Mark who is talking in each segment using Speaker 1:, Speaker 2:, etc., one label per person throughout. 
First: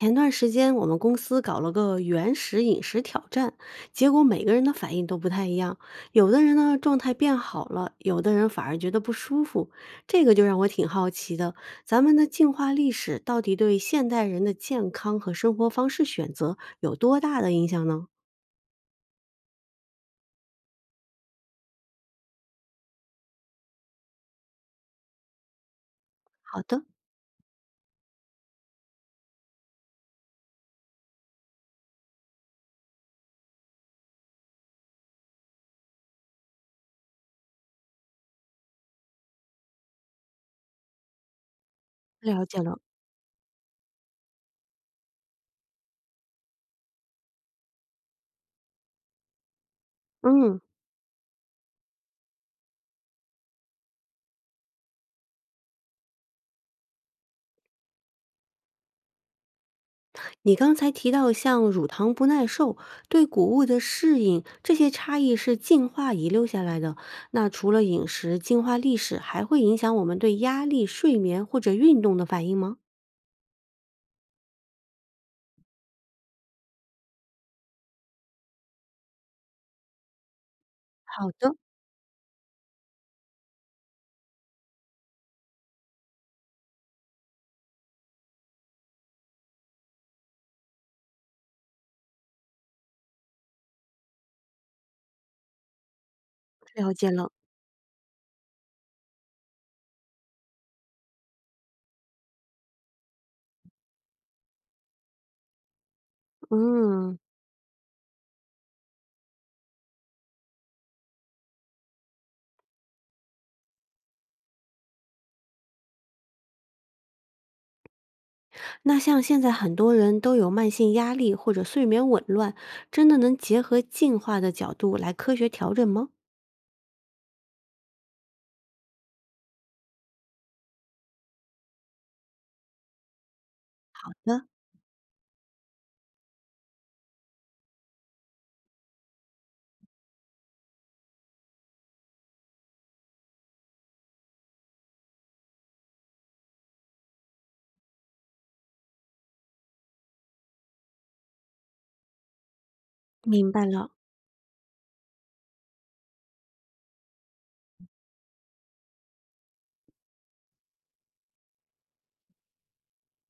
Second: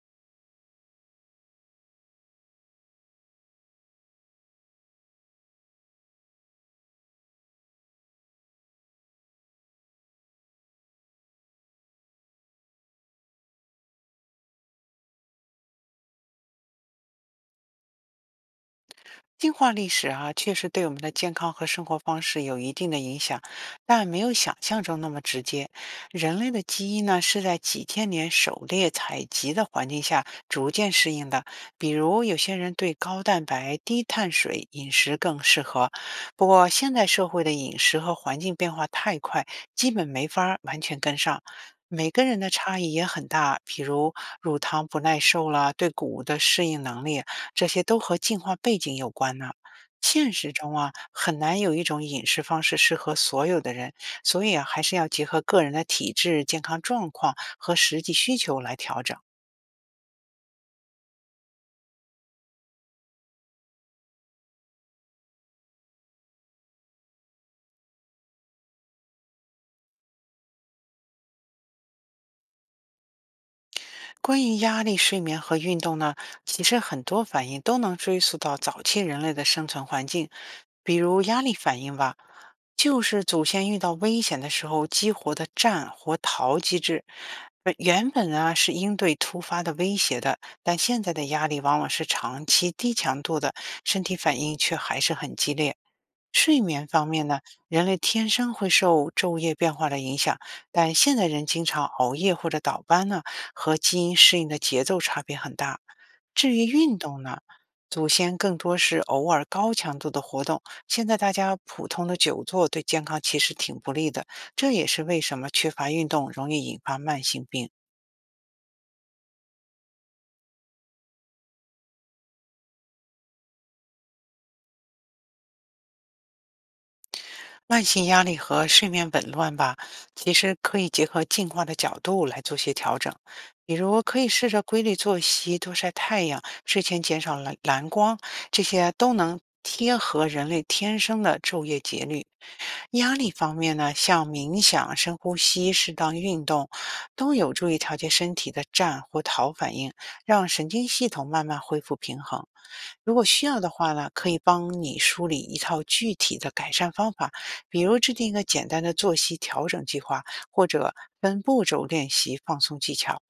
Speaker 1: 前段时间我们公司搞了个原始饮食挑战，结果每个人的反应都不太一样。有的人呢状态变好了，有的人反而觉得不舒服。这个就让我挺好奇的，咱们的进化历史到底对现代人的健康和生活方式选择有多大的影响呢？
Speaker 2: 进化历史啊，确实对我们的健康和生活方式有一定的影响，但没有想象中那么直接。人类的
Speaker 1: 好的。
Speaker 2: 基因呢，是在几千年狩猎采集的环境下逐渐适应的。比如，有些人对高蛋白、低碳水饮食更适合。不过，现代社会的饮食和环境变化太快，基本没法儿完全跟上。每个人
Speaker 1: 了
Speaker 2: 的
Speaker 1: 解了。
Speaker 2: 差异也很大，比如乳糖不耐受啦，对谷物的适应能力这些都和进化背景有关呢。现实
Speaker 1: 嗯。
Speaker 2: 中啊，很难有一种饮食方式适合所有的人，所以啊，还是要结合个人的体质、健康状况和实际需求来调整。
Speaker 1: 你刚才提到像乳糖不耐受、对谷物的适应，这些差异是进化遗留下来的。那除了饮食，进化历史还会影响我们对压力、睡眠或者运动的反应吗？
Speaker 2: 关于压力、睡眠和运动呢，其实很多反应都能追溯到早期人类的生存环境，比如
Speaker 1: 好
Speaker 2: 压
Speaker 1: 的。
Speaker 2: 力反应吧，就是祖先遇到危险的时候激活的战或逃机制。原本啊是应对突发的威胁的，但现在的压力往往是长期低强度的，身体反应却还是很激烈。睡眠
Speaker 1: 了
Speaker 2: 方
Speaker 1: 解
Speaker 2: 面
Speaker 1: 了。
Speaker 2: 呢，人类天生会受昼夜变化的影响，但现在人经常熬夜或者倒班呢，和基因适应的节奏差别很大。至于运
Speaker 1: 嗯。
Speaker 2: 动呢，祖先更多是偶尔高强度的活动，现在大家普通的久坐对健康其实挺不利的，这也是为什么缺乏运动容易引发慢性病。
Speaker 1: 那像现在很多人都有慢性压力或者睡眠紊乱，真的能结合进化的角度来科学调整吗？
Speaker 2: 慢性压力和睡眠紊乱吧，其实可以结合进化的角度来做些调整。比如，
Speaker 1: 好
Speaker 2: 可以
Speaker 1: 的。
Speaker 2: 试着规律作息、多晒太阳、睡前减少蓝光，这些都能贴合人类天生的昼夜节律。压力方面呢，像冥想、深呼吸、适当运动，都有助于调节身体的战或逃反应，让神经系统慢慢恢复平衡。如果需
Speaker 1: 明
Speaker 2: 要
Speaker 1: 白
Speaker 2: 的
Speaker 1: 了。
Speaker 2: 话呢，可以帮你梳理一套具体的改善方法，比如制定一个简单的作息调整计划，或者分步骤练习放松技巧。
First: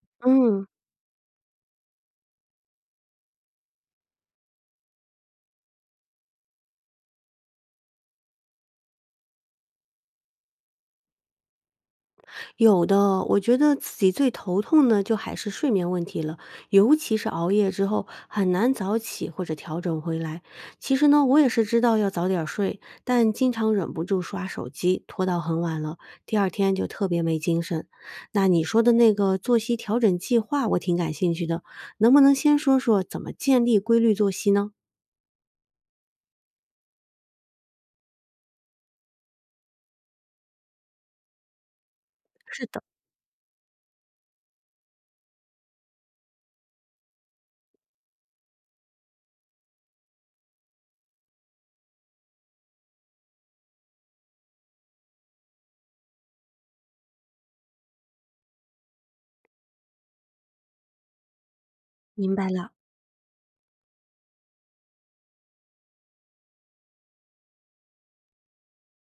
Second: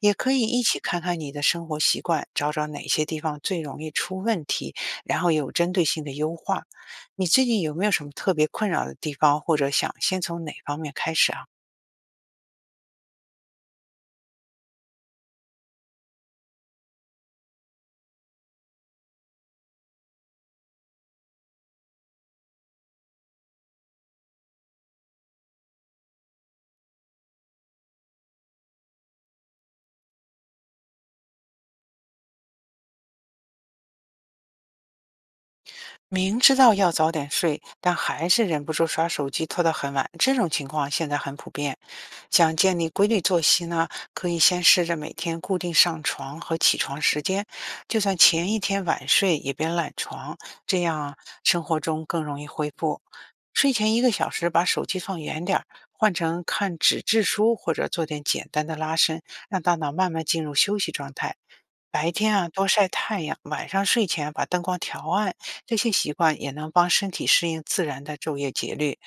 Speaker 2: 也可以一
Speaker 1: 嗯。
Speaker 2: 起看看你的生活习惯，找找哪些地方最容易出问题，然后有针对性的优化。你最近有没有什么特别困扰的地方，或者想先从哪方面开始啊？
Speaker 1: 有的，我觉得自己最头痛的就还是睡眠问题了，尤其是熬夜之后很难早起或者调整回来。其实呢，我也是知道要早点儿睡，但经常忍不住刷手机，拖到很晚了，第二天就特别没精神。那你说的那个作息调整计划，我挺感兴趣的，能不能先说说怎么建立规律作息呢？
Speaker 2: 明知道要早点睡，但还是忍不住刷手机拖到很晚，这种情况现在很普遍。想
Speaker 1: 是
Speaker 2: 建
Speaker 1: 的。
Speaker 2: 立规律作息呢，可以先试着每天固定上床和起床时间，就算前一天晚睡也别懒床，这样啊生活中更容易恢复。睡前一个小时把手机放远点儿，换成看纸质书或者做点简单的拉伸，让大脑慢慢进入休息状态。白
Speaker 1: 明
Speaker 2: 天
Speaker 1: 白
Speaker 2: 啊多
Speaker 1: 了。
Speaker 2: 晒太阳，晚上睡前把灯光调暗。这些习惯也能帮身体适应自然的昼夜节律。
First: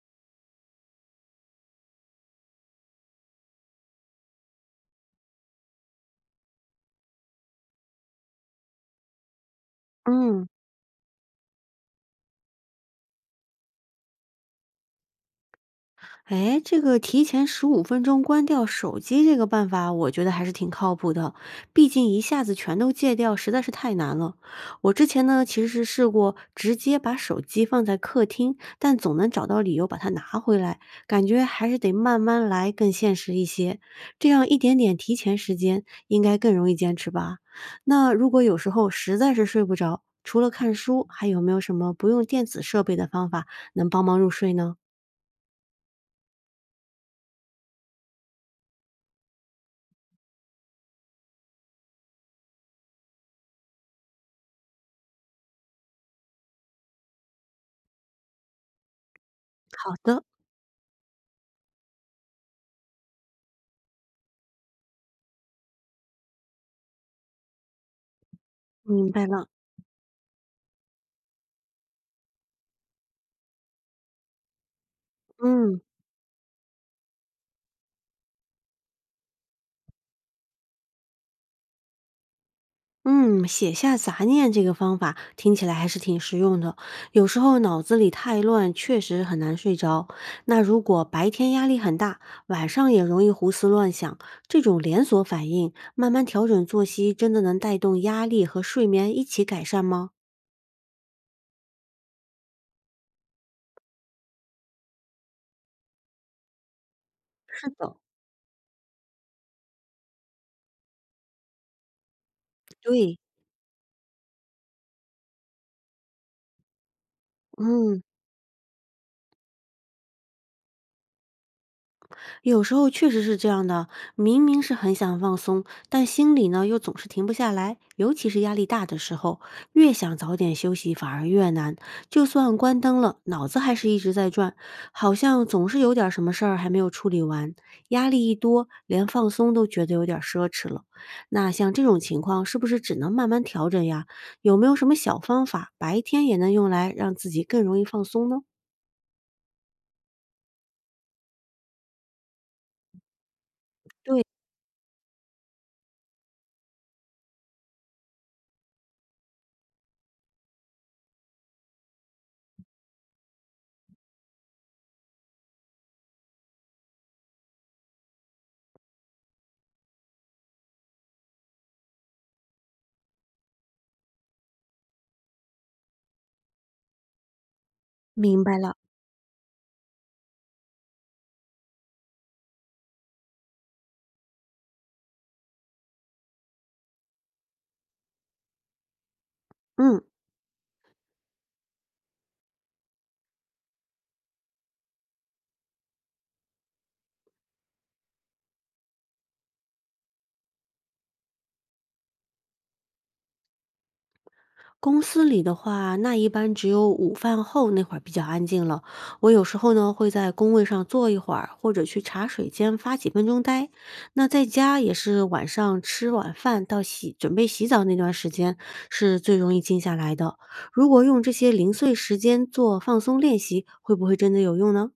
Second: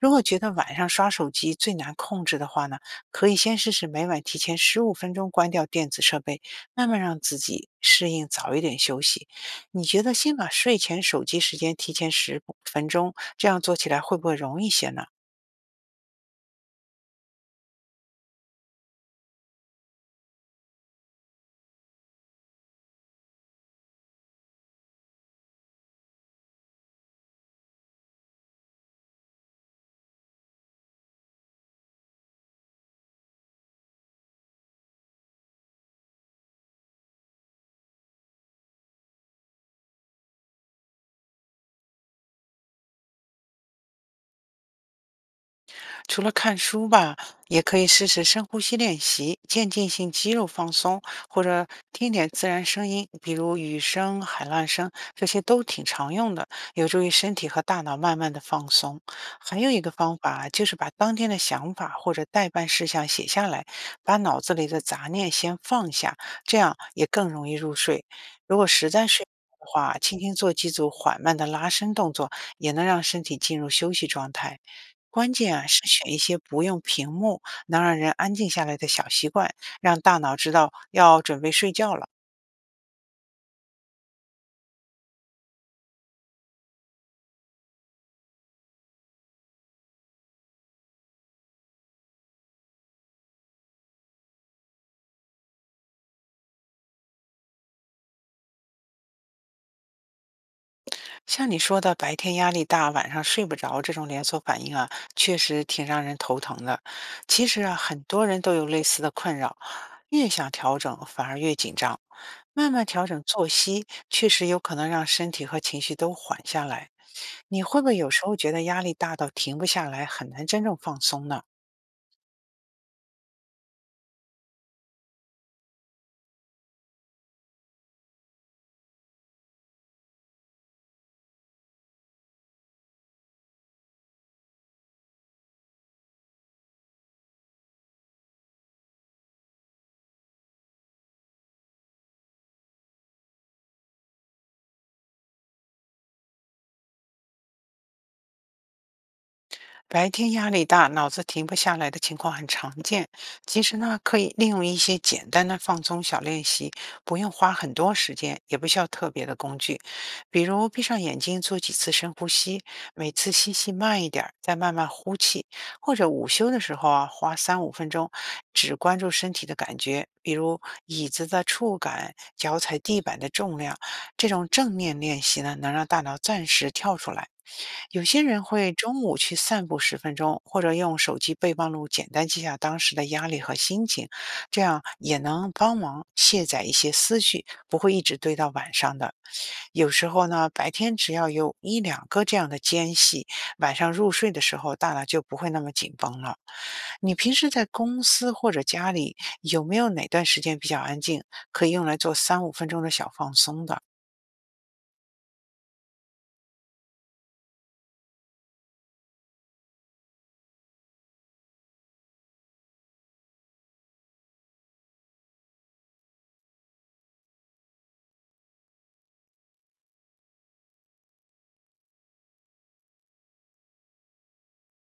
Speaker 2: 如果觉得晚上刷手机最难控制的话呢，可以先试试每晚提前15分钟关掉电子设备，慢慢让自己适应早一点休息。你觉得先
Speaker 1: 嗯。
Speaker 2: 把睡前手机时间提前十分钟，这样做起来会不会容易些呢？
Speaker 1: 哎，这个提前15分钟关掉手机这个办法，我觉得还是挺靠谱的。毕竟一下子全都戒掉，实在是太难了。我之前呢，其实是试过直接把手机放在客厅，但总能找到理由把它拿回来，感觉还是得慢慢来，更现实一些。这样一点点提前时间，应该更容易坚持吧？那如果有时候实在是睡不着，除了看书，还有没有什么不用电子设备的方法能帮忙入睡呢？
Speaker 2: 除了看书吧，也可以试试深呼吸练习、渐进性肌肉放松，或者听点自然声音，比如雨声、海浪声，这些都挺常用的，有助于身体和大脑慢慢的放松。还有一个
Speaker 1: 好
Speaker 2: 方
Speaker 1: 的。
Speaker 2: 法就是把当天的想法或者待办事项写下来，把脑子里的杂念先放下，这样也更容易入睡。如果实在
Speaker 1: 明白
Speaker 2: 睡
Speaker 1: 了。
Speaker 2: 不着的话，轻轻做几组缓慢的拉伸动作，也能让身体进入休息状态。关键啊
Speaker 1: 嗯
Speaker 2: 是选一些不用屏幕、能让人安静下来的小习惯，让大脑知道要准备睡觉了。
Speaker 1: 嗯，写下杂念这个方法听起来还是挺实用的。有时候脑子里太乱，确实很难睡着。那如果白天压力很大，晚上也容易胡思乱想，这种连锁反应，慢慢调整作息，真的能带动压力和睡眠一起改善吗？
Speaker 2: 像你说的，白天压力大，晚上睡不着这种连锁反应啊，确实挺让人头疼的。其实啊，
Speaker 1: 哦。
Speaker 2: 很多人都有类似的困扰，越想调整反而越紧张。慢慢调
Speaker 1: 对。
Speaker 2: 整作息，确实有可能让身体和情绪都缓下来。你会不会
Speaker 1: 嗯。
Speaker 2: 有时候觉得压力大到停不下来，很难真正放松呢？
Speaker 1: 有时候确实是这样的，明明是很想放松，但心里呢又总是停不下来，尤其是压力大的时候，越想早点休息反而越难。就算关灯了，脑子还是一直在转，好像总是有点儿什么事儿还没有处理完。压力一多，连放松都觉得有点儿奢侈了。那像这种情况，是不是只能慢慢调整呀？有没有什么小方法，白天也能用来让自己更容易放松呢？
Speaker 2: 白天压力大，脑子停不下来的情况很常见。其实呢，可
Speaker 1: 对。
Speaker 2: 以利用一些简单的放松小练习，不用花很多时间，也不需要特别的工具。比如闭上眼睛做几次深呼吸，每次吸气慢一点儿，再慢慢呼气。或者午休的时候啊，花三五分钟，只关注身体的感觉，比如椅子的触感、脚踩地板的重量。这种正念练习呢，能让大脑暂时跳出来。有些人
Speaker 1: 明白
Speaker 2: 会
Speaker 1: 了。
Speaker 2: 中午去散步十分钟，或者用手机备忘录简单记下当时的压力和心情，这样也能帮忙卸载一些思绪，不会一直堆到晚上的。有
Speaker 1: 嗯。
Speaker 2: 时候呢，白天只要有一两个这样的间隙，晚上入睡的时候大脑就不会那么紧绷了。你平时在公司或者家里有没有哪段时间比较安静，可以用来做三五分钟的小放松的？
Speaker 1: 公司里的话，那一般只有午饭后那会儿比较安静了。我有时候呢会在工位上坐一会儿，或者去茶水间发几分钟呆。那在家也是晚上吃晚饭到洗准备洗澡那段时间是最容易静下来的。如果用这些零碎时间做放松练习，会不会真的有用呢？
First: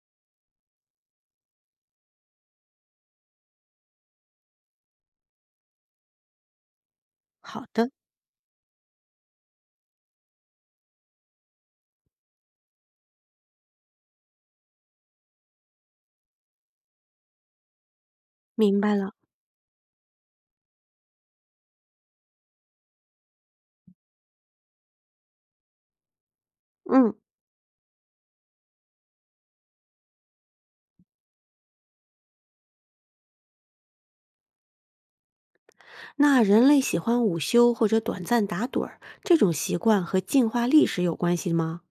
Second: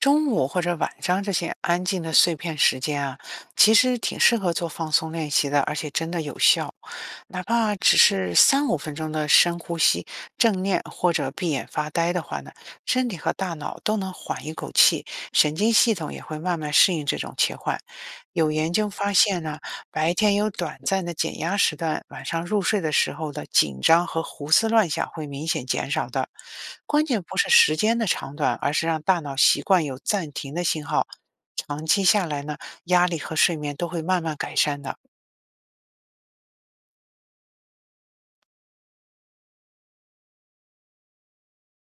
Speaker 2: 中午或者晚上这些安静的碎片时间啊，其实挺适合做放松练习的，而且真的有效。哪
Speaker 1: 好
Speaker 2: 怕
Speaker 1: 的。
Speaker 2: 只是三五分钟的深呼吸、正念或者闭眼发呆的话呢，身体和大脑都能缓一口气，神经系统也会慢慢适应这种切换。有研
Speaker 1: 明
Speaker 2: 究
Speaker 1: 白
Speaker 2: 发
Speaker 1: 了。
Speaker 2: 现呢，白天有短暂的减压时段，晚上入睡的时候的紧张和胡思乱想会明显减少的。关
Speaker 1: 嗯。
Speaker 2: 键不是时间的长短，而是让大脑习惯有暂停的信号。长期下来呢，压力和睡眠都会慢慢改善的。
Speaker 1: 那人类喜欢午休或者短暂打盹儿，这种习惯和进化历史有关系吗？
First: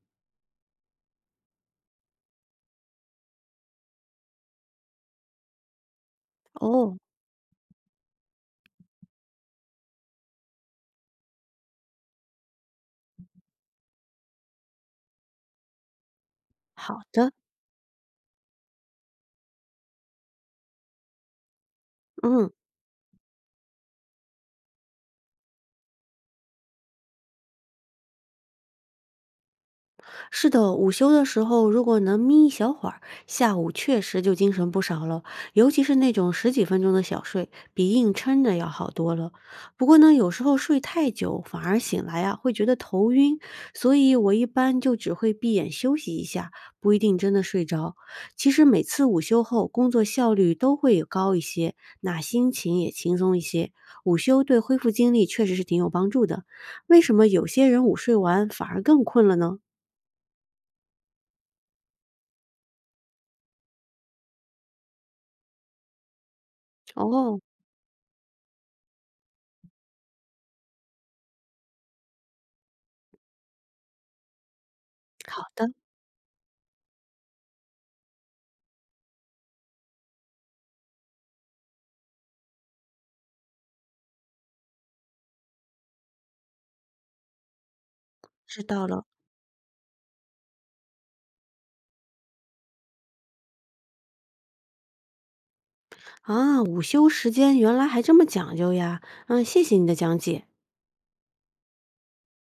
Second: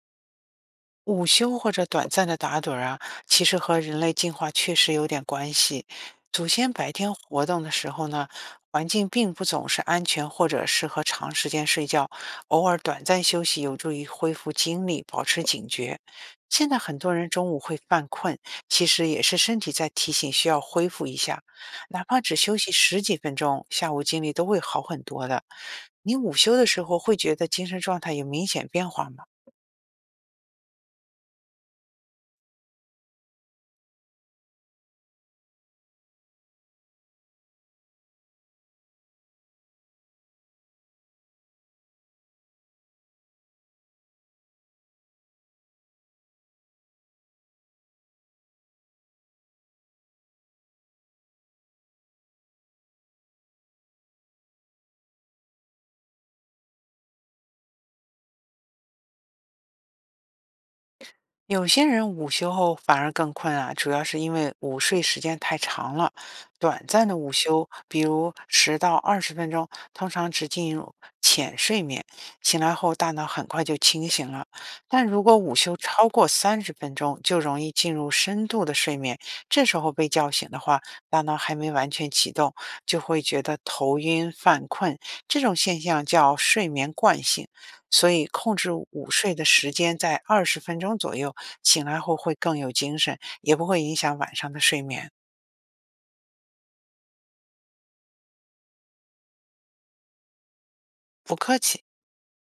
Speaker 2: 午休或者短暂的打盹儿啊，其实和人类进化确实有点关系。祖先白
Speaker 1: 哦。
Speaker 2: 天活动的时候呢，环境并不总是安全或者适合长时间睡觉，偶尔短暂休息有助于恢复精力，保持警觉。现在很
Speaker 1: 好
Speaker 2: 多人
Speaker 1: 的。
Speaker 2: 中午会犯困，其实也是身体在提醒需要恢复一下，哪怕只
Speaker 1: 嗯。
Speaker 2: 休息十几分钟，下午精力都会好很多的。你午休的时候会觉得精神状态有明显变化吗？
Speaker 1: 是的，午休的时候如果能眯一小会儿，下午确实就精神不少了，尤其是那种10几分钟的小睡，比硬撑着要好多了。不过呢，有时候睡太久反而醒来啊会觉得头晕，所以我一般就只会闭眼休息一下，不一定真的睡着。其实每次午休后，工作效率都会高一些，那心情也轻松一些。午休对恢复精力确实是挺有帮助的。为什么有些人午睡完反而更困了呢？
Speaker 2: 有些人午休后反而更困啊，主要是因为午睡时间太长了。短暂的午
Speaker 1: 哦。
Speaker 2: 休，比如10到20分钟，通常只进入浅睡眠，醒来后大脑很快就清醒了。但如果
Speaker 1: 好
Speaker 2: 午
Speaker 1: 的。
Speaker 2: 休超过30分钟，就容易进入深度的睡眠。这时候被叫醒的话，大脑还没完全启动，就会觉得头晕犯困。这种现象叫睡眠惯性。所以控
Speaker 1: 知
Speaker 2: 制
Speaker 1: 道了。
Speaker 2: 午睡的时间在二十分钟左右。醒来后会更有精神，也不会影响晚上的睡眠。
Speaker 1: 啊，午休时间原来还这么讲究呀。嗯，谢谢你的讲解。
Speaker 2: 不客气。